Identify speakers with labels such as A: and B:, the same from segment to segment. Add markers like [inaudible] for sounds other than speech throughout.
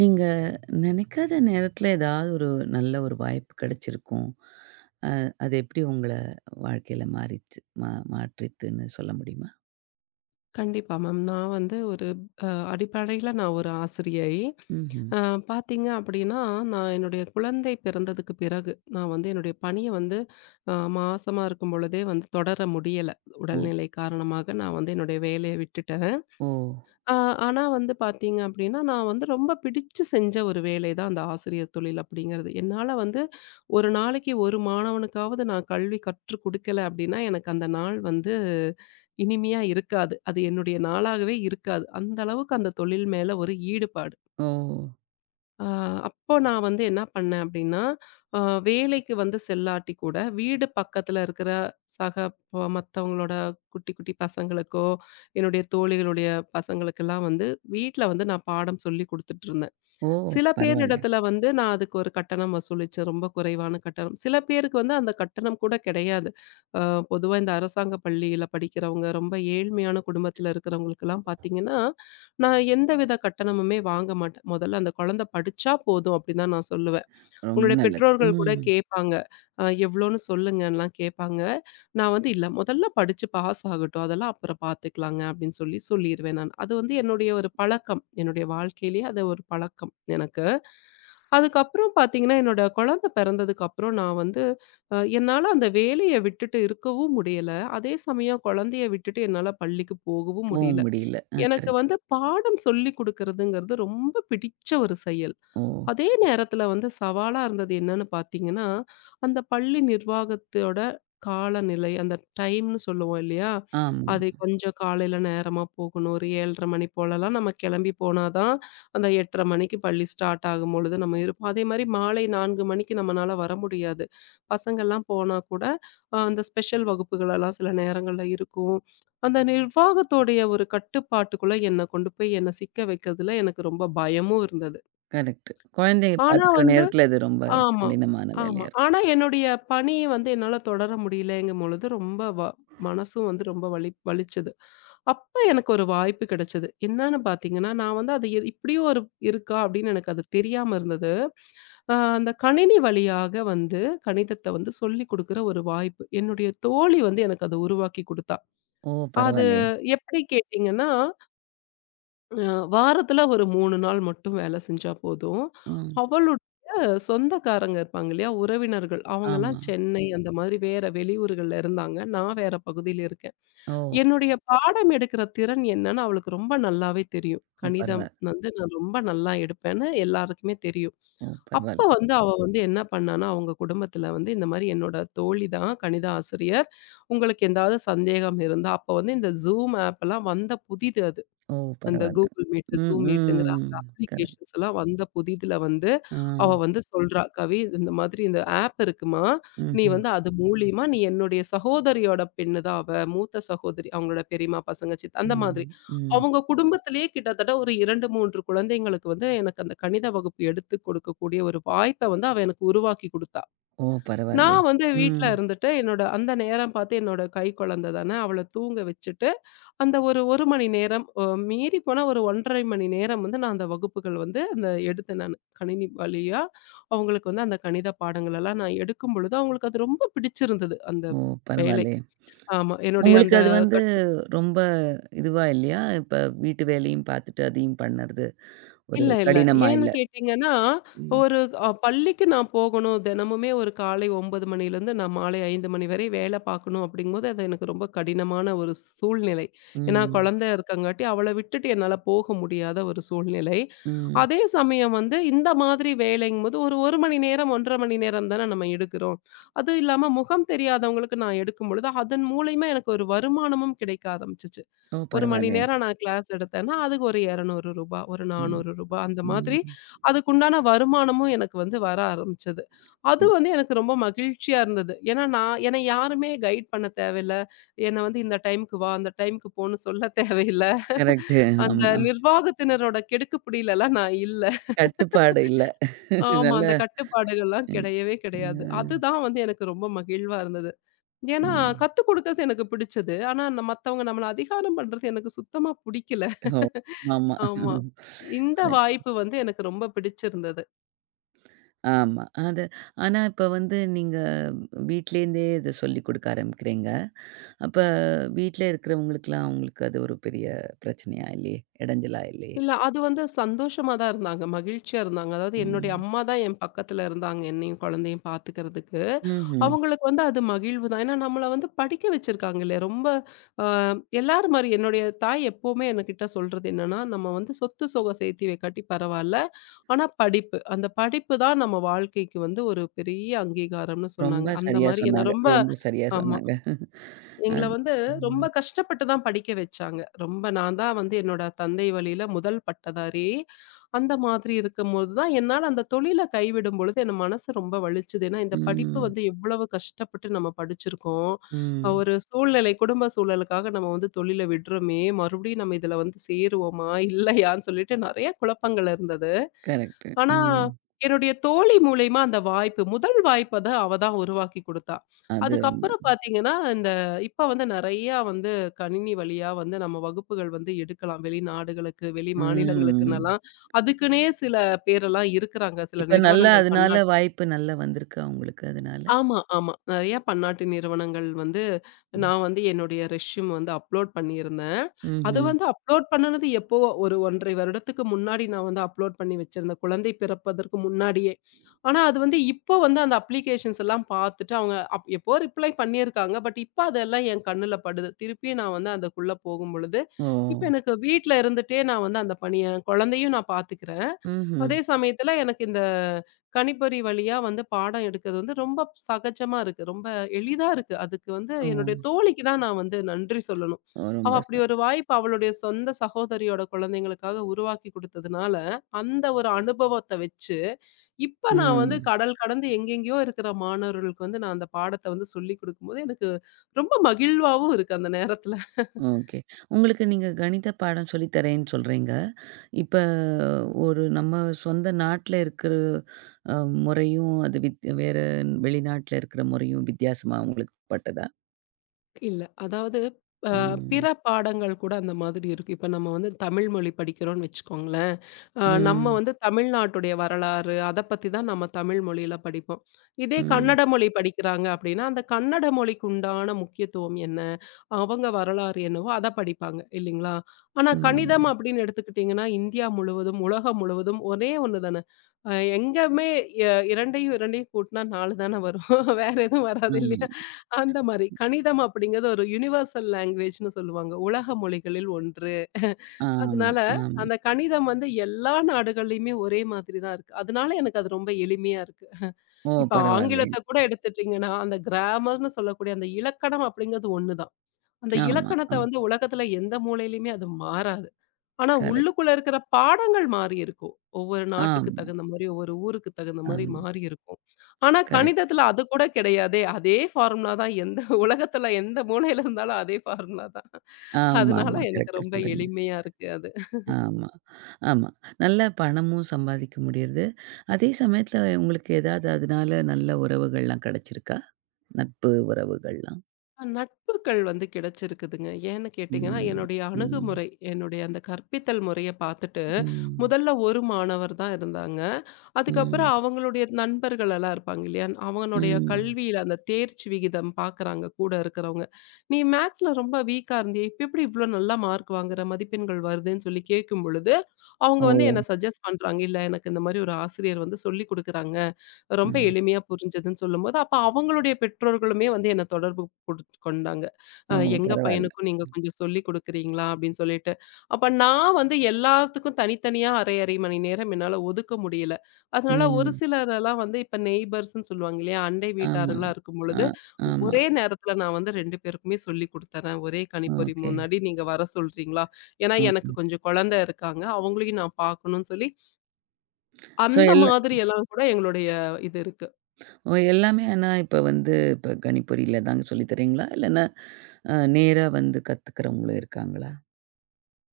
A: நீங்க நினைக்காத நேரத்துல ஏதாவது ஒரு நல்ல ஒரு வாய்ப்பு கிடைச்சிருக்கும். அ அது எப்படி உங்கள வாழ்க்கையில மாறிச்சு மாற்றித்துன்னு சொல்ல முடியுமா?
B: கண்டிப்பா மேம். நான் வந்து ஒரு அடிப்படையில நான் ஒரு ஆசிரியை.
A: ம்ஹ்ம்.
B: அ பார்த்தீங்க அப்படின்னா, நான் என்னுடைய குழந்தை பிறந்ததுக்கு பிறகு, நான் வந்து என்னுடைய பணிய வந்து மாசமா இருக்கும் பொழுதே வந்து தொடர முடியல.
A: ஓ!
B: உடல்நிலை காரணமாக நான் வந்து என்னுடைய வேலைய விட்டுட்டேன்.
A: ஓ!
B: அ ஆனா வந்து பார்த்தீங்க அப்படின்னா, நான் வந்து ரொம்ப பிடிச்சு செஞ்ச ஒரு வேலை தான் அந்த ஆசிரியர் தொழில் அப்படிங்கிறது. என்னால வந்து ஒரு நாளைக்கு ஒரு மாணவனுக்காவது நான் கல்வி கற்றுக் கொடுக்கல அப்படின்னா எனக்கு அந்த நாள் வந்து இனிமையா இருக்காது. அது என்னுடைய நாளாகவே இருக்காது. அந்த அளவுக்கு அந்த தொழில் மேல ஒரு ஈடுபாடு.
A: ஓ!
B: ஆ அப்போ நான் வந்து என்ன பண்ணேன் அப்படின்னா, அ வேலைக்கு வந்து செல்லாட்டி கூட வீடு பக்கத்துல இருக்கிற சக ப மத்தவங்களோட குட்டி குட்டி பசங்களுக்கோ, என்னுடைய தோழிகளுடைய பசங்களுக்கெல்லாம் வந்து வீட்ல வந்து நான் பாடம் சொல்லிக் குடுத்துட்டுருந்தேன்.
A: ஓ!
B: சில பேர்
A: பரவால்ல.
B: இடத்துல வந்து நான் அதுக்கு ஒரு கட்டணம் வசூலிச்சேன். ரொம்ப குறைவான கட்டணம். சில பேருக்கு வந்து அந்த கட்டணம் கூட கிடையாது. அ பொதுவா இந்த அரசாங்க பள்ளியில படிக்கிறவங்க, ரொம்ப ஏழ்மையான குடும்பத்தில இருக்கிறவங்களுக்கெல்லாம் பார்த்தீங்கன்னா, நான் எந்தவித கட்டணமுமே வாங்க மாட்டேன். முதல்ல அந்த குழந்தை படிச்சா போதும் அப்டின்னு தான் நான் சொல்லுவேன்.
A: ரொம்ப
B: உங்களுடைய
A: நல்லது.
B: பெற்றோர்கள் கூட
A: ம்.
B: கேட்பாங்க. எவ்வளோன்னு சொல்லுங்கன்லாம் கேட்பாங்க. நான் வந்து இல்ல முதல்ல படிச்சு பாஸ் ஆகட்டும். அதெல்லாம் அப்புறம் பார்த்துக்கலாங்க அப்டின்னு சொல்லி சொல்லிருவேன் நான். அது வந்து என்னுடைய ஒரு பழக்கம். என்னுடைய வாழ்க்கையிலேயே அது ஒரு பழக்கம் எனக்கு. அதுக்கப்புறம் பார்த்தீங்கன்னா, என்னோட குழந்தை பிறந்ததுக்கப்புறம் நான் வந்து என்னால அந்த வேலைய விட்டுட்டு இருக்கவும் முடியல. அதே சமயம் குழந்தைய விட்டுட்டு என்னால பள்ளிக்கு போகவும் முடியல.
A: முடியல. ஆ,
B: எனக்கு
A: கரெக்ட்.
B: வந்து பாடம் சொல்லிக் குடுக்கறதுங்கிறது ரொம்ப பிடிச்ச ஒரு செயல்.
A: ஓ!
B: அதே நேரத்துல வந்து சவாலா இருந்தது என்னன்னு பார்த்தீங்கன்னா, அந்த பள்ளி நிர்வாகத்தோட காலநிலை, அந்த டைம்னு சொல்லுவோம் இல்லையா?
A: ஆமா.
B: அது கொஞ்சம் காலையில நேரமா போகணும். ஒரு 7:30 மணி போலலாம் நம்ம கிளம்பி போனா தான், அந்த 8:30 மணிக்கு பள்ளி ஸ்டார்ட் ஆகும்பொழுது நம்ம இருப்போம். அதேமாரி மாலை 4 மணிக்கு நம்மனால வர முடியாது. பசங்கள்லாம் போனா கூட, அந்த ஸ்பெஷல் வகுப்புகளெல்லாம் சில நேரங்கள்ல இருக்கும். அந்த நிர்வாகத்தோடைய ஒரு கட்டுப்பாட்டுக்குள்ள என்ன கொண்டு போய் என்ன சிக்க வைக்கிறதுல எனக்கு ரொம்ப பயமும் இருந்தது.
A: கரெக்ட். குழந்தைய
B: ஆனா
A: பார்த்துக்கிற
B: வந்து
A: நேரத்துல இது ரொம்ப
B: ஆமா,
A: கடினமான
B: ஆமா.
A: வேலையா இருக்கும்.
B: ஆனா என்னுடைய பணிய வந்து என்னால தொடர முடியலங்கும் பொழுது, ரொம்ப மனசும் வந்து ரொம்ப வலிச்சது. அப்ப எனக்கு ஒரு வாய்ப்பு கிடைச்சது. என்னன்னு பார்த்தீங்கன்னா, நான் வந்து அது இப்படியும் ஒரு இருக்கா அப்படின்னு எனக்கு அது தெரியாம இருந்தது. அந்த கணினி வழியாக வந்து கணிதத்த வந்து சொல்லிக் குடுக்குற ஒரு வாய்ப்பு. என்னுடைய தோழி வந்து எனக்கு அத உருவாக்கி குடுத்தா.
A: ஓ!
B: அது
A: பரவாயில்லயே!
B: எப்படி கேட்டீங்கன்னா அ வாரத்துல ஒரு 3 நாள் மட்டும் வேலை செஞ்சா போதும்.
A: ம்.
B: அவளுடைய சொந்தக்காரங்க இருப்பாங்க இல்லையா? உறவினர்கள் அவங்கலாம்
A: ஆமா.
B: சென்னை அந்த மாதிரி வேற வெளியூர்கள்ல இருந்தாங்க. நான் வேற பகுதியில இருக்கேன்.
A: ஓ!
B: என்னுடைய பாடம் எடுக்கிற திறன் என்னன்னு அவளுக்கு ரொம்ப நல்லாவே தெரியும்.
A: ஓ,
B: கணிதம்
A: பரவால்ல.
B: வந்து நான் ரொம்ப நல்லா எடுப்பேன்னு எல்லாருக்குமே தெரியும்.
A: ஓ,
B: அப்ப
A: பரவால்ல.
B: வந்து அவ வந்து என்ன பண்ணான்னா, அவங்க குடும்பத்துல வந்து இந்த மாரி என்னோட தோழி தான் கணித ஆசிரியர். உங்களுக்கு ஏதாவது சந்தேகம் இருந்தா அப்ப வந்து இந்த Zoom ஆப்லாம் வந்த புதிது அது.
A: ஓ,
B: அந்த
A: பரவால்ல.
B: Google Meet,
A: ம்,
B: Zoom Meetங்கிற
A: ம்.
B: அந்த
A: கரெக்ட்.
B: அப்ளிகேஷன்ஸ் எல்லாம் வந்த புதிதில வந்து,
A: ஆ.
B: அவ வந்து சொல்றா, "கவி இந்த மாதிரி இந்த ஆப் இருக்குமா, நீ
A: ம்ஹ்ம்.
B: வந்து அது மூலியமா நீ என்னுடைய சகோதரியோட பெண்ணு தான் அவ, மூத்த சகோதரி. அவங்களோட பெரியம்மா பசங்க, சித்" அந்த மாதிரி.
A: ம். ம்.
B: அவங்க குடும்பத்திலேயே கிட்டத்தட்ட ஒரு 2, 3 குழந்தைங்களுக்கு வந்து எனக்கு அந்த கணித வகுப்பு எடுத்துக் கொடுக்கக்கூடிய ஒரு வாய்ப்ப வந்து அவ எனக்கு உருவாக்கி குடுத்தா.
A: ஓ! பரவாயில்லையே!
B: நான் வந்து வீட்ல
A: ம்.
B: இருந்துட்டு, என்னோட அந்த நேரம் பார்த்து என்னோட கை குழந்தை தானே, அவள தூங்க வச்சுட்டு அந்த ஒரு 1 மணி நேரம் மீறி போனா ஒரு 1 1/2 மணி நேரம் வந்து நான் அந்த வகுப்புகள் வந்து அந்த எடுத்தேன் நானு. கணினி வழியா அவங்களுக்கு வந்து அந்த கணித பாடங்கள் எல்லாம் நான் எடுக்கும் பொழுது, அவங்களுக்கு அது ரொம்ப பிடிச்சிருந்தது அந்த
A: ஓ!
B: வேலை.
A: பரவாயில்லையே!
B: ஆமா. என்னுடைய
A: உங்களுக்கு
B: அந்த
A: அது வந்து
B: கட்
A: ரொம்ப இதுவா இல்லையா? இப்ப வீட்டு வேலையும் பார்த்துட்டு அதையும் பண்ணறது ஒரு
B: இல்ல, இல்ல.
A: கடினமா
B: ஏன்னு
A: இல்ல?
B: கேட்டீங்கன்னா,
A: ம்.
B: ஒரு பள்ளிக்கு நான் போகணும். தினமுமே ஒரு காலை 9 மணிலேருந்து நான் மாலை 5 மணி வரை வேலை பார்க்கணும் அப்படிங்கும்போது, அது எனக்கு ரொம்ப கடினமான ஒரு சூழ்நிலை. ஏன்னா,
A: ம்.
B: குழந்தை இருக்கங்காட்டி அவள விட்டுட்டு என்னால போக முடியாத ஒரு சூழ்நிலை.
A: ம்.
B: அதே சமயம் வந்து இந்த மாதிரி வேலைங்கும்போது ஒரு 1 மணி நேரம், 1 1/2 மணி நேரம் தானே நம்ம எடுக்கிறோம். அது இல்லாம முகம் தெரியாதவங்களுக்கு நான் எடுக்கும்பொழுது, அதன் மூலியமா எனக்கு ஒரு வருமானமும் கிடைக்க ஆரம்பிச்சுச்சு.
A: ஓ!
B: 1 மணி
A: பரவாயில்லையே!
B: நேரம் நான் கிளாஸ் எடுத்தேன்னா, அதுக்கு ஒரு ரூ. 200 ஒரு ரூ.
A: ம்.
B: 400 அந்த
A: ம்.
B: மாதிரி அதுக்குண்டான வருமானமும் எனக்கு வந்து வர ஆரம்பிச்சது. அது
A: ம்.
B: வந்து எனக்கு ரொம்ப மகிழ்ச்சியா இருந்தது. ஏன்னா, நான் என்னை யாருமே கைட் பண்ண தேவையில்ல. என்ன வந்து இந்த டைம்க்கு வா, அந்த டைம்க்கு போன்னு சொல்ல [laughs] தேவையில்ல.
A: கரெக்ட்டு.
B: அந்த
A: ஆமா.
B: நிர்வாகத்தினரோட கெடுக்குப்பிடிலலாம் நான் இல்ல.
A: கட்டுப்பாடு இல்ல.
B: ஆமா.
A: நல்ல.
B: அந்த கட்டுப்பாடுகள்லாம்
A: ம்.
B: கிடையவே கிடையாது.
A: அ.
B: அதுதான் வந்து எனக்கு ரொம்ப மகிழ்வா இருந்தது. ஏன்னா,
A: ம்.
B: கத்துக் குடுக்கறது எனக்கு பிடிச்சது. ஆனா, மத்தவங்க நம்மள அதிகாரம் பண்றது எனக்கு சுத்தமா புடிக்கல.
A: ஓ! ஆமா.
B: ஆமா. இந்த வாய்ப்பு வந்து எனக்கு ரொம்ப பிடிச்சிருந்தது.
A: ஆமா. ஆனா இப்ப வந்து நீங்க வீட்லேருந்தே இத சொல்லிக் குடுக்க ஆரம்பிக்கிறீங்க. அப்ப வீட்ல இருக்கிறவங்களுக்கெல்லாம் அவங்களுக்கு அது ஒரு பெரிய பிரச்சனையா இல்லையே? இடைஞ்சலா இல்லையே?
B: இல்ல, அது வந்து சந்தோஷமா தான் இருந்தாங்க. மகிழ்ச்சியா இருந்தாங்க. அதாவது என்னுடைய
A: ம்.
B: அம்மா தான் என் பக்கத்துல இருந்தாங்க. என்னையும், குழந்தையும் பாத்துக்கிறதுக்கு.
A: ம்ஹ்ம்.
B: அவங்களுக்கு வந்து அது மகிழ்வு தான். ஏன்னா நம்மள வந்து படிக்க வச்சிருக்காங்க இல்லையா? ரொம்ப அ எல்லார் மாரி என்னுடைய தாய் எப்பவுமே என்கிட்ட சொல்றது என்னன்னா, "நம்ம வந்து சொத்து சுகம் சேர்த்தி வைக்காட்டி பரவால்ல. ஆனா படிப்பு, அந்த படிப்பு தான் நம்ம வாழ்க்கைக்கு வந்து ஒரு பெரிய அங்கீகாரம்னு" சொன்னாங்க.
A: ரொம்ப
B: அந்த
A: சரியா
B: மாரி என்ன
A: சொன்னாங்க.
B: ரொம்ப
A: ரொம்ப சரியா
B: ஆமா.
A: சொன்னாங்க.
B: எங்கள
A: அது
B: வந்து ரொம்ப
A: ம்.
B: கஷ்டப்பட்டு தான் படிக்க வச்சாங்க. ரொம்ப நான் தான் வந்து என்னோட தந்தை வழியில முதல் பட்டதாரி. அந்த மாதிரி இருக்கும்போது தான் என்னால அந்த தொழில கைவிடும் பொழுது என் மனசு ரொம்ப வலிச்சது. ஏன்னா இந்த படிப்பு
A: ம்.
B: வந்து எவ்வளவு கஷ்டப்பட்டு நம்ம படிச்சிருக்கோம்.
A: ம்.
B: ஒரு சூழ்நிலை குடும்ப சூழலுக்காக நம்ம வந்து தொழில விடுறோமே! மறுபடியும் நம்ம இதில வந்து சேருவோமா? இல்லையான்னு சொல்லிட்டு நெறைய குழப்பங்கள் இருந்தது.
A: கரெக்ட்டு.
B: ஆனா,
A: ம்.
B: என்னுடைய தோழி மூலியமா அந்த வாய்ப்பு, முதல் வாய்ப்பு அத அவ தான் உருவாக்கி குடுத்தா.
A: அது, ஆமா.
B: அதுக்கப்புறம் பார்த்தீங்கன்னா, இந்த இப்ப வந்து நெறையா வந்து கணினி வழியா வந்து நம்ம வகுப்புகள் வந்து எடுக்கலாம். வெளிநாடுகளுக்கு, வெளி
A: ம்.
B: மாநிலங்களுக்குன்னலாம் அதுக்குன்னே சில பேரெல்லாம் இருக்கிறாங்க. சில
A: இப்ப நல்லா
B: நிறுவனங்கள்
A: அதனால
B: பன்னாட்டு
A: வாய்ப்பு நல்லா வந்திருக்கா உங்களுக்கு அதனால?
B: ஆமா, ஆமா. நெறைய பன்னாட்டு நிறுவனங்கள் வந்து,
A: ம்.
B: நான் வந்து என்னுடைய ரெஸ்யூம் வந்து அப்லோட் பண்ணியிருந்தேன். அது
A: ம்ஹ்ம்.
B: வந்து அப்லோட் பண்ணுனது எப்பவோ ஒரு 1 1/2 வருடத்துக்கு முன்னாடி நான் வந்து அப்லோட் பண்ணி வச்சிருந்தேன். குழந்தை பிறப்பதற்கு முன்னாடியே. ஆனா அது வந்து இப்போ வந்து அந்த அப்ளிகேஷன்ஸ் எல்லாம் பார்த்துட்டு அவங்க எப்போ ரிப்ளை பண்ணியிருக்காங்க. பட் இப்ப அதெல்லாம் என் கண்ணுல படுது. திருப்பியும் நான் வந்து அதுக்குள்ள போகும்பொழுது,
A: ஓ!
B: இப்ப எனக்கு வீட்ல இருந்துட்டே நான் வந்து அந்த பணிய குழந்தையும் நான் பார்த்துக்கிறேன்.
A: ம்ஹ்ம்.
B: அதே சமயத்துல எனக்கு இந்த கணிப்பொறி வழியா வந்து பாடம் எடுக்கிறது வந்து ரொம்ப சகஜமா இருக்கு. ரொம்ப எளிதா இருக்கு. அதுக்கு வந்து
A: ஓ!
B: என்னுடைய தோழிக்கு தான் நான் வந்து நன்றி சொல்லணும்.
A: ஓ,
B: அவ அப்படி ஒரு வாய்ப்பு அவளுடைய சொந்த சகோதரியோட குழந்தைங்களுக்காக உருவாக்கி குடுத்ததுனால, அந்த ஒரு அனுபவத்த வச்சு, இப்ப நான் வந்து
A: ம்.
B: கடல் கடந்து எங்கெங்கேயோ இருக்கிற மாணவர்களுக்கு வந்து நான் அந்த பாடத்த வந்து சொல்லிக் குடுக்கும்போது, எனக்கு ரொம்ப மகிழ்வாவும் இருக்கு அந்த நேரத்துல.
A: ஓகே. நீங்க கணித பாடம் சொல்லி தரேன்னு சொல்றீங்க. இப்ப நம்ம சொந்த நாட்ல இருக்கிற அ முறையும், அது வித் வேற வெளிநாட்ல இருக்கிற முறையும் வித்தியாசமா உங்களுக்கு பட்டதா?
B: இல்ல. அதாவது அ பிற
A: ம்.
B: பாடங்கள் கூட அந்த மாதிரி இருக்கு. இப்ப நம்ம வந்து தமிழ் மொழி படிக்கிறோம்னு வச்சுக்கோங்களேன். நம்ம
A: ம்.
B: வந்து தமிழ்நாட்டுடைய வரலாறு, அத பத்தி தான் நம்ம தமிழ் மொழியில படிப்போம். இதே
A: ம்.
B: கன்னட மொழி படிக்கிறாங்க அப்படின்னா, அந்த கன்னட மொழிக்கு உண்டான முக்கியத்துவம் என்ன? அவங்க வரலாறு என்னவோ அத படிப்பாங்க இல்லைங்களா? ஆனா கணிதம்
A: ம்.
B: அப்படின்னு எடுத்துக்கிட்டீங்கன்னா, இந்தியா முழுவதும், உலகம் முழுவதும் ஒரே ஒண்ணு தான. அ எங்கேயுமே எ 2யும் 2யும் கூட்டினா 4 தான வரும். [laughs] வேற எதுவும் வராது
A: ஆமா.
B: இல்லையா? அந்த மாரி கணிதம் அப்படிங்கிறது ஒரு யுனிவர்சல் லாங்குவேஜ்ன்னு சொல்லுவாங்க. உலக மொழிகளில் ஒன்று.
A: ஆமா,
B: அதனால
A: ஆமா.
B: அந்த கணிதம் வந்து எல்லா நாடுகள்லயுமே ஒரே மாதிரி தான் இருக்கு. அதனால எனக்கு அது ரொம்ப எளிமையா இருக்கு.
A: ஓ!
B: இப்ப
A: பரவாயில்லையே.
B: ஆங்கிலத்த கூட எடுத்துட்டீங்கன்னா, அந்த கிராமர்ன்னு சொல்லக்கூடிய அந்த இலக்கணம் அப்படிங்கிறது ஒண்ணு தான். அந்த
A: ஆமா.
B: இலக்கணத்த
A: ஆ,
B: வந்து உலகத்துல எந்த மூலையிலயுமே அது மாறாது. ஆனா,
A: கரெக்ட்.
B: உள்ளுக்குள்ள இருக்கிற பாடங்கள் மாறி இருக்கும். ஒவ்வொரு நாட்டுக்கு
A: ஆமா,
B: தகுந்த மாரி, ஒவ்வொரு ஊருக்கு தகுந்த மாரி
A: ஆமா.
B: மாறி இருக்கும். ஆனா,
A: கரெக்ட்.
B: கணிதத்துல அது கூட கிடையாதே. அதே ஃபார்முலா தான் எந்த உலகத்துல எந்த மூலையில இருந்தாலும் அதே ஃபார்முலா தான். அதனால
A: ஆமாமா.
B: எனக்கு
A: கரெக்ட்டா
B: ரொம்ப
A: சொல்றீங்க.
B: எளிமையா இருக்கு அது.
A: ஆமா, ஆமா. நல்லா பணமும் சம்பாதிக்க முடியுது. அதே சமயத்துல உங்களுக்கு ஏதாவது அதனால நல்ல உறவுகள்லாம் கிடைச்சிருக்கா? நட்பு உறவுகள்லாம்?
B: நட்புகள் வந்து கிடைச்சிருக்குதுங்க. ஏன்னு கேட்டீங்கன்னா,
A: ம்.
B: என்னுடைய
A: ம்.
B: அணுகுமுறை, என்னுடைய அந்த கற்பித்தல் முறைய பார்த்துட்டு,
A: ம்.
B: முதல்ல ஒரு மாணவர் தான் இருந்தாங்க. அதுக்கப்புறம்
A: ம்.
B: அவங்களுடைய நண்பர்கள் எல்லாம் இருப்பாங்க இல்லையா? அவங்களுடைய
A: ம்.
B: கல்வியில அந்த தேர்ச்சி விகிதம் பார்க்குறாங்க கூட இருக்கிறவங்க. "நீ மேத்ஸ்ல ரொம்ப வீக்கா இருந்தியே, இப்ப எப்படி இவ்ளோ நல்லா மார்க் வாங்குற, மதிப்பெண்கள் வருதுன்னு?" சொல்லி கேட்கும் பொழுது, அவங்க
A: ஓ!
B: வந்து என்ன சஜெஸ்ட் பண்றாங்க. "இல்ல எனக்கு இந்த மாரி ஒரு ஆசிரியர் வந்து சொல்லிக் குடுக்குறாங்க. ரொம்ப
A: ம்.
B: எளிமையா புரிஞ்சதுன்னு சொல்லும்போது, அப்ப அவங்களுடைய பெற்றோர்களுமே வந்து என்ன தொடர்பு கொண்டாங்க.
A: ஓ!
B: "எங்க
A: பரவால்ல.
B: பையனுக்கும் நீங்க கொஞ்சம் சொல்லிக் குடுக்குறீங்களா?" அப்படின்னு சொல்லிட்டு. அப்ப நான் வந்து எல்லாத்துக்கும் தனித்தனியா அரை, அரை மணி நேரம் என்னால ஒதுக்க முடியல. அதனால ஒரு
A: ம்.
B: சிலரெல்லாம் வந்து இப்ப நெய்பர்ஸ்ன்னு சொல்லுவாங்க இல்லையா? அண்டை
A: ஆமா.
B: வீட்டார்களா
A: ஆ,
B: இருக்கும்பொழுது,
A: ஆமா.
B: ஒரே நேரத்துல நான் வந்து 2 பேருக்குமே சொல்லிக் குடுத்துர்றேன். ஒரே கணிப்பொறி
A: ஓகே.
B: முன்னாடி நீங்க வர சொல்றீங்களா? ஏன்னா எனக்கு
A: ஓகே.
B: கொஞ்சம் குழந்தை இருக்காங்க. அவங்களையும் நான் பார்க்கணும்னு சொல்லி,
A: ஸோ
B: அந்த
A: எல்லா
B: மாதிரி எல்லாம் கூட எங்களுடைய இது இருக்கு.
A: ஓ, எல்லாமே, ஆனா இப்ப வந்து இப்ப கணிப்பொறியில தாங்க சொல்லி தரீங்களா? இல்லன்னா நேரா வந்து கத்துக்கிறவங்களும் இருக்காங்களா?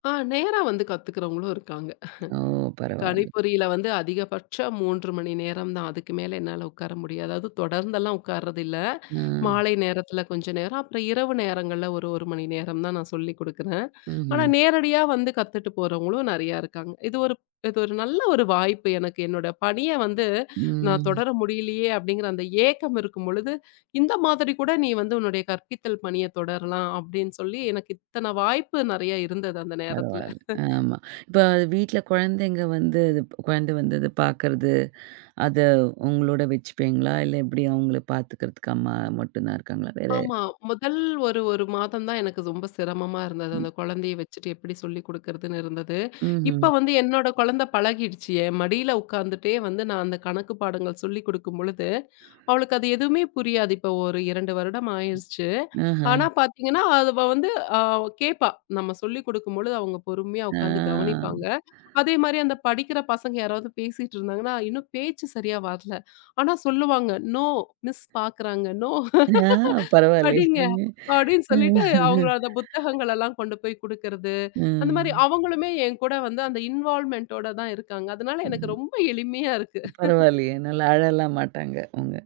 B: நேரா வந்து கத்துக்கிறவங்களும் இருக்காங்க.
A: ஓ! பரவால்ல.
B: கணிப்பொறியில வந்து அதிகபட்சம் 3 மணி நேரம் தான். அதுக்கு மேல என்னால உட்கார முடியாது. அதாவது தொடர்ந்தெல்லாம் உட்கார்றதில்ல.
A: ஆ.
B: மாலை நேரத்துல கொஞ்ச நேரம், அப்புறம் இரவு நேரங்கள்ல ஒரு 1 மணி நேரம் தான் நான் சொல்லிக் குடுக்குறேன். ஆனா
A: ம்ஹ்ம்.
B: நேரடியா வந்து கத்துட்டு போறவங்களும் நெறையா இருக்காங்க. இது ஒரு இது ஒரு நல்ல ஒரு வாய்ப்பு எனக்கு. என்னோட பணிய வந்து நான்
A: ம்.
B: தொடர முடியலையே அப்படிங்கிற அந்த ஏக்கம் இருக்கும் பொழுது, இந்த மாதிரி கூட நீ வந்து உன்னுடைய கற்பித்தல் பணிய தொடரலாம் அப்படின்னு சொல்லி எனக்கு இத்தன வாய்ப்பு நெறைய இருந்தது அந்த நேரத்துல.
A: பரவால்ல. ஆமா. இப்ப வீட்ல குழந்தை வந்து அத பார்க்கறது, அத உங்களோட வச்சுப்பீங்களா? இல்ல எப்படி அவங்கள பார்த்துக்கிறதுக்கு அம்மா மட்டும் தான் இருக்காங்களா?
B: ஆமா. முதல் ஒரு, 1 மாதம் தான் எனக்கு ரொம்ப சிரமமா இருந்தது.
A: ம்.
B: அந்த குழந்தைய வச்சுட்டு எப்படி சொல்லிக் குடுக்கறதுன்னு இருந்தது.
A: ம்ஹ்ம்.
B: இப்ப வந்து என்னோட குழந்தை பழகிடுச்சு. என் மடியில உட்காந்துட்டே வந்து நான் அந்த கணக்கு பாடங்கள் சொல்லிக் குடுக்கும் பொழுது, அவளுக்கு அது எதுவுமே புரியாது. இப்ப ஒரு 2 வருடம் ஆயிருச்சு.
A: ஆஹ.
B: ஆனா பார்த்தீங்கன்னா, அவ வந்து அ கேட்பா. நம்ம சொல்லிக் குடுக்கும்பொழுது அவங்க பொறுமையா உட்காந்து
A: ஆ.
B: கவனிப்பாங்க. அதே மாரி அந்த படிக்கிற பசங்க யாராவது பேசிட்டு இருந்தாங்கன்னா, இன்னும் பேச்சு சரியா வரல. ஆனா சொல்லுவாங்க, "நோ மிஸ் பாக்குறாங்க. நோ."
A: ஆ, பரவாயில்லையே.
B: படிங்க. அப்படின்னு சொல்லிட்டு அவங்கள
A: ம்.
B: அந்த புத்தகங்கள் எல்லாம் கொண்டு போய் குடுக்கறது. அந்த மாரி
A: ம்.
B: அவங்களுமே என் கூட வந்து அந்த இன்வால்வ்மென்ட்டோட தான் இருக்காங்க. அதனால எனக்கு ரொம்ப எளிமையா இருக்கு.
A: பரவாயில்லையே. நல்லா அழலாம் மாட்டாங்க அவங்க.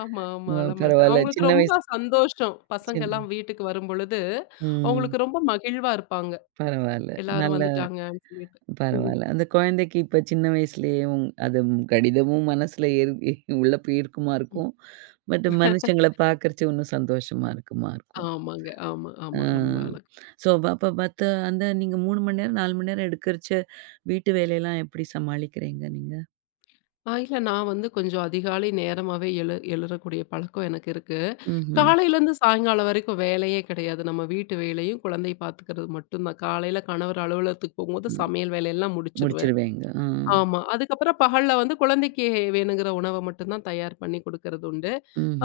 B: ஆமா, ஆமா.
A: ம்.
B: அழமாட்டேன்.
A: பரவால்ல.
B: அவங்களுக்கு
A: சின்ன
B: ரொம்ப
A: வயசு
B: சந்தோஷம். பசங்கலாம்
A: சின்
B: வீட்டுக்கு வரும்பொழுது,
A: ம்.
B: அவங்களுக்கு ரொம்ப மகிழ்வா இருப்பாங்க.
A: பரவால்ல.
B: எல்லாரும்
A: நல்ல
B: வந்துட்டாங்கன்னு சொல்லிட்டு. ம்.
A: பரவால்ல. அந்த குழந்தைக்கு இப்ப சின்ன வயசுலயே உங் அது ம் கடிதமும் மனசுல ஏறி உள்ள போயிருக்குமா
B: ம்.
A: இருக்கும். பட் மனுஷங்கள பார்க்கறச்சு இன்னும் சந்தோஷமா இருக்குமா இருக்கும்.
B: ஆமாங்க. ஆமா,
A: ஆ.
B: ஆமா. ரொம்ப அழகா.
A: ஸோ அப்ப பத்த அந்த நீங்க 3 மணி நேரம், 4 மணி நேரம் எடுக்கறச்ச வீட்டு வேலையெல்லாம் எப்படி சமாளிக்கிறீங்க நீங்க?
B: இல்ல நான் வந்து கொஞ்சம் அதிகாலை நேரமாவே எழுறக்கூடிய பழக்கம் எனக்கு இருக்கு.
A: ம்ஹ்ம்.
B: காலையிலேருந்து சாயங்காலம் வரைக்கும் வேலையே கிடையாது. நம்ம வீட்டு வேலையும், குழந்தைய பார்த்துக்கிறது மட்டும்தான். காலையில கணவர் அலுவலகத்துக்கு போகும்போது
A: ம்.
B: சமையல் வேலையெல்லாம் முடிச்சுருவேன்.
A: முடிச்சிருவீங்க. ஆ.
B: ஆமா. அதுக்கப்புறம் பகல்ல வந்து குழந்தைக்கு வேணுங்கிற உணவ மட்டும் தான் தயார் பண்ணி கொடுக்கறது உண்டு.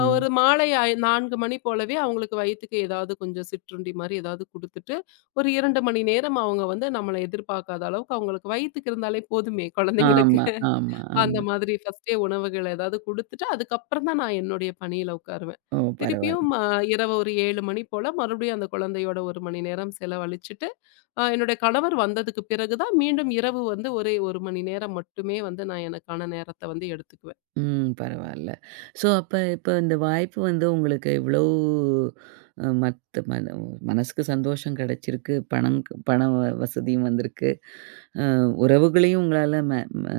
B: ஒரு மாலை 4 மணி போலவே அவங்களுக்கு வயித்துக்கு ஏதாவது கொஞ்சம் சிற்றுண்டி மாரி ஏதாவது குடுத்துட்டு, ஒரு 2 மணி நேரம் அவங்க வந்து நம்மள எதிர்பார்க்காத அளவுக்கு அவங்களுக்கு வயித்துக்கு இருந்தாலே போதுமே குழந்தைங்களுக்கு.
A: ஆமா, ஆமா,
B: அந்த
A: ஆமா.
B: மாதிரி ஃபர்ஸ்ட்டே உணவுகள் ஏதாவது குடுத்துட்டு, அதுக்கப்புறம் தான் நான் என்னுடைய பணியில உட்காருவேன்.
A: ஓ!
B: திருப்பியும்
A: பரவால்ல.
B: இரவு ஒரு 7 மணி போல மறுபடியும் அந்த குழந்தையோட 1 மணி நேரம் செலவழிச்சுட்டு, என்னுடைய கணவர் வந்ததுக்கு பிறகு தான் மீண்டும் இரவு வந்து ஒரே 1 மணி நேரம் மட்டுமே வந்து நான் எனக்கான நேரத்த வந்து எடுத்துக்குவேன்.
A: ம். பரவால்ல. ஸோ, அப்ப இப்ப இந்த வாய்ப்பு வந்து உங்களுக்கு இவ்வளோ அ மத்த மன மனசுக்கு சந்தோஷம் கிடைச்சிருக்கு. வசதியும் வந்திருக்கு. அ உறவுகளையும் உங்களால ம ம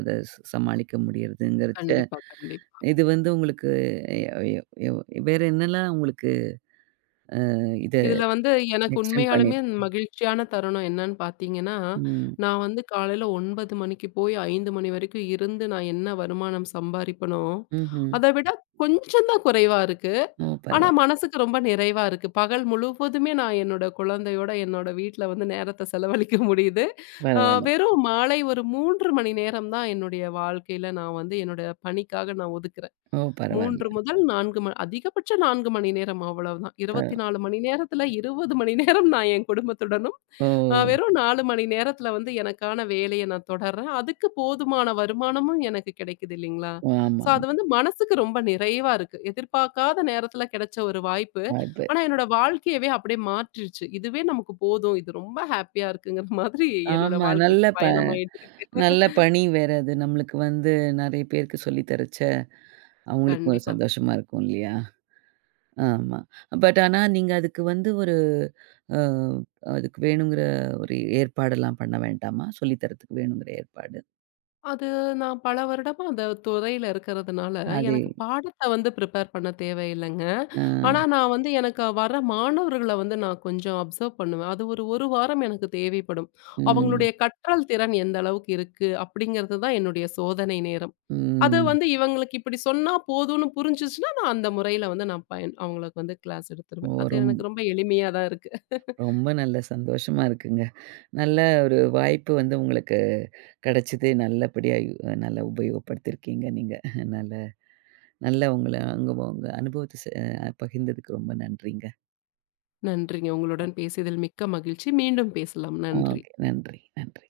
A: அத சமாளிக்க முடியறதுங்கிறச்ச,
B: கண்டிப்பா, கண்டிப்பா.
A: இது வந்து உங்களுக்கு எ எ எ வேற என்னலாம் உங்களுக்கு அ இத
B: இதுல வந்து எனக்கு
A: எக்ஸ்டெண்ட்
B: உண்மையாலுமே
A: பண்ணிருக்கு?
B: மகிழ்ச்சியான தருணம் என்னன்னு பார்த்தீங்கன்னா,
A: ம்.
B: நான் வந்து காலையில 9 மணிக்கு போய் 5 மணி வரைக்கும் இருந்து நான் என்ன வருமானம் சம்பாரிப்பனோ,
A: ம்ஹ்ம்.
B: அத விட கொஞ்சம் தான் குறைவா இருக்கு.
A: ஓ!
B: ஆனா,
A: பரவால்ல,
B: மனசுக்கு ரொம்ப நிறைவா இருக்கு. பகல் முழுவதுமே நான் என்னோட குழந்தையோட, என்னோட வீட்ல வந்து நேரத்த செலவழிக்க முடியுது.
A: பரவால்ல.
B: வெறும் மாலை ஒரு 3 மணி நேரம் தான் என்னுடைய வாழ்க்கையில நான் வந்து என்னோட பணிக்காக நான் ஒதுக்குறேன்.
A: ஓ! பரவால்ல.
B: 3 முதல் 4 ம அதிகபட்சம் 4 மணி நேரம் அவ்வளவுதான்.
A: ப
B: 24 மணி நேரத்துல 20 மணி நேரம் நான் என் குடும்பத்துடனும்,
A: ஓ!
B: வெறும் 4 மணி நேரத்துல வந்து எனக்கான வேலைய நான் தொடர்றேன். அதுக்கு போதுமான வருமானமும் எனக்கு கிடைக்குது இல்லைங்களா? ஸோ
A: ஆமாமா.
B: அது வந்து மனசுக்கு ரொம்ப நிறைவா இருக்கு. எதிர்பார்க்காத நேரத்துல கிடைச்ச ஒரு வாய்ப்பு.
A: வாய்ப்பு.
B: ஆனா என்னோட வாழ்க்கையவே அப்படியே மாற்றிருச்சு. இதுவே நமக்கு போதும். இது ரொம்ப ஹேப்பியா இருக்குங்கிற [laughs] மாதிரி என்னோட
A: ஆமா.
B: வாழ்க்கை இப்ப பயணமாயிட்டு இருக்கு.
A: நல்ல பணி வேற அது. நம்மளுக்கு வந்து நெறைய பேருக்கு சொல்லி தரச்ச, அவங்களுக்கு ஒரு
B: கண்டிப்பா.
A: சந்தோஷமா இருக்கும் இல்லையா? ஆமா. ஆனா நீங்க அதுக்கு வந்து ஒரு அ அதுக்கு வேணுங்கிற ஒரு ஏற்பாடெல்லாம் பண்ண வேண்டாமா? சொல்லி தரதுக்கு வேணுங்கிற ஏற்பாடு.
B: அது நான் பல வருடமா அந்த துறையில இருக்கிறதுனால,
A: அதே.
B: எனக்கு பாடத்த வந்து பிரிப்பேர் பண்ண தேவையில்லைங்க.
A: ஆ.
B: ஆனா நான் வந்து எனக்கு வர மாணவர்கள வந்து நான் கொஞ்சம் அப்சர்வ் பண்ணுவேன். அது ஒரு 1 வாரம் எனக்கு தேவைப்படும்.
A: ம்.
B: அவங்களுடைய கற்றல் திறன் எந்த அளவுக்கு இருக்கு அப்படிங்கிறது தான் என்னுடைய சோதனை நேரம். அத
A: ம்.
B: வந்து இவங்களுக்கு இப்படி சொன்னா போதும்னு புரிஞ்சுச்சுன்னா, நான் அந்த முறையில வந்து நான் பயன் அவங்களுக்கு வந்து கிளாஸ்
A: ஓ!
B: எடுத்துருவேன். அது எனக்கு ரொம்ப எளிமையா தான் இருக்கு.
A: ரொம்ப நல்ல சந்தோஷமா இருக்குங்க. நல்ல ஒரு வாய்ப்பு வந்து உங்களுக்கு கெடைச்சது. நல்லபடியா யு நல்லா உபயோகப்படுத்தியிருக்கீங்க நீங்க. நல்ல நல்லா உங்க அனுபவத்த பகிர்ந்ததுக்கு ரொம்ப நன்றிங்க.
B: நன்றிங்க. உங்களுடன் பேசியதில் மிக்க மகிழ்ச்சி. மீண்டும் பேசலாம். நன்றி.
A: ஓகே. நன்றி, நன்றி.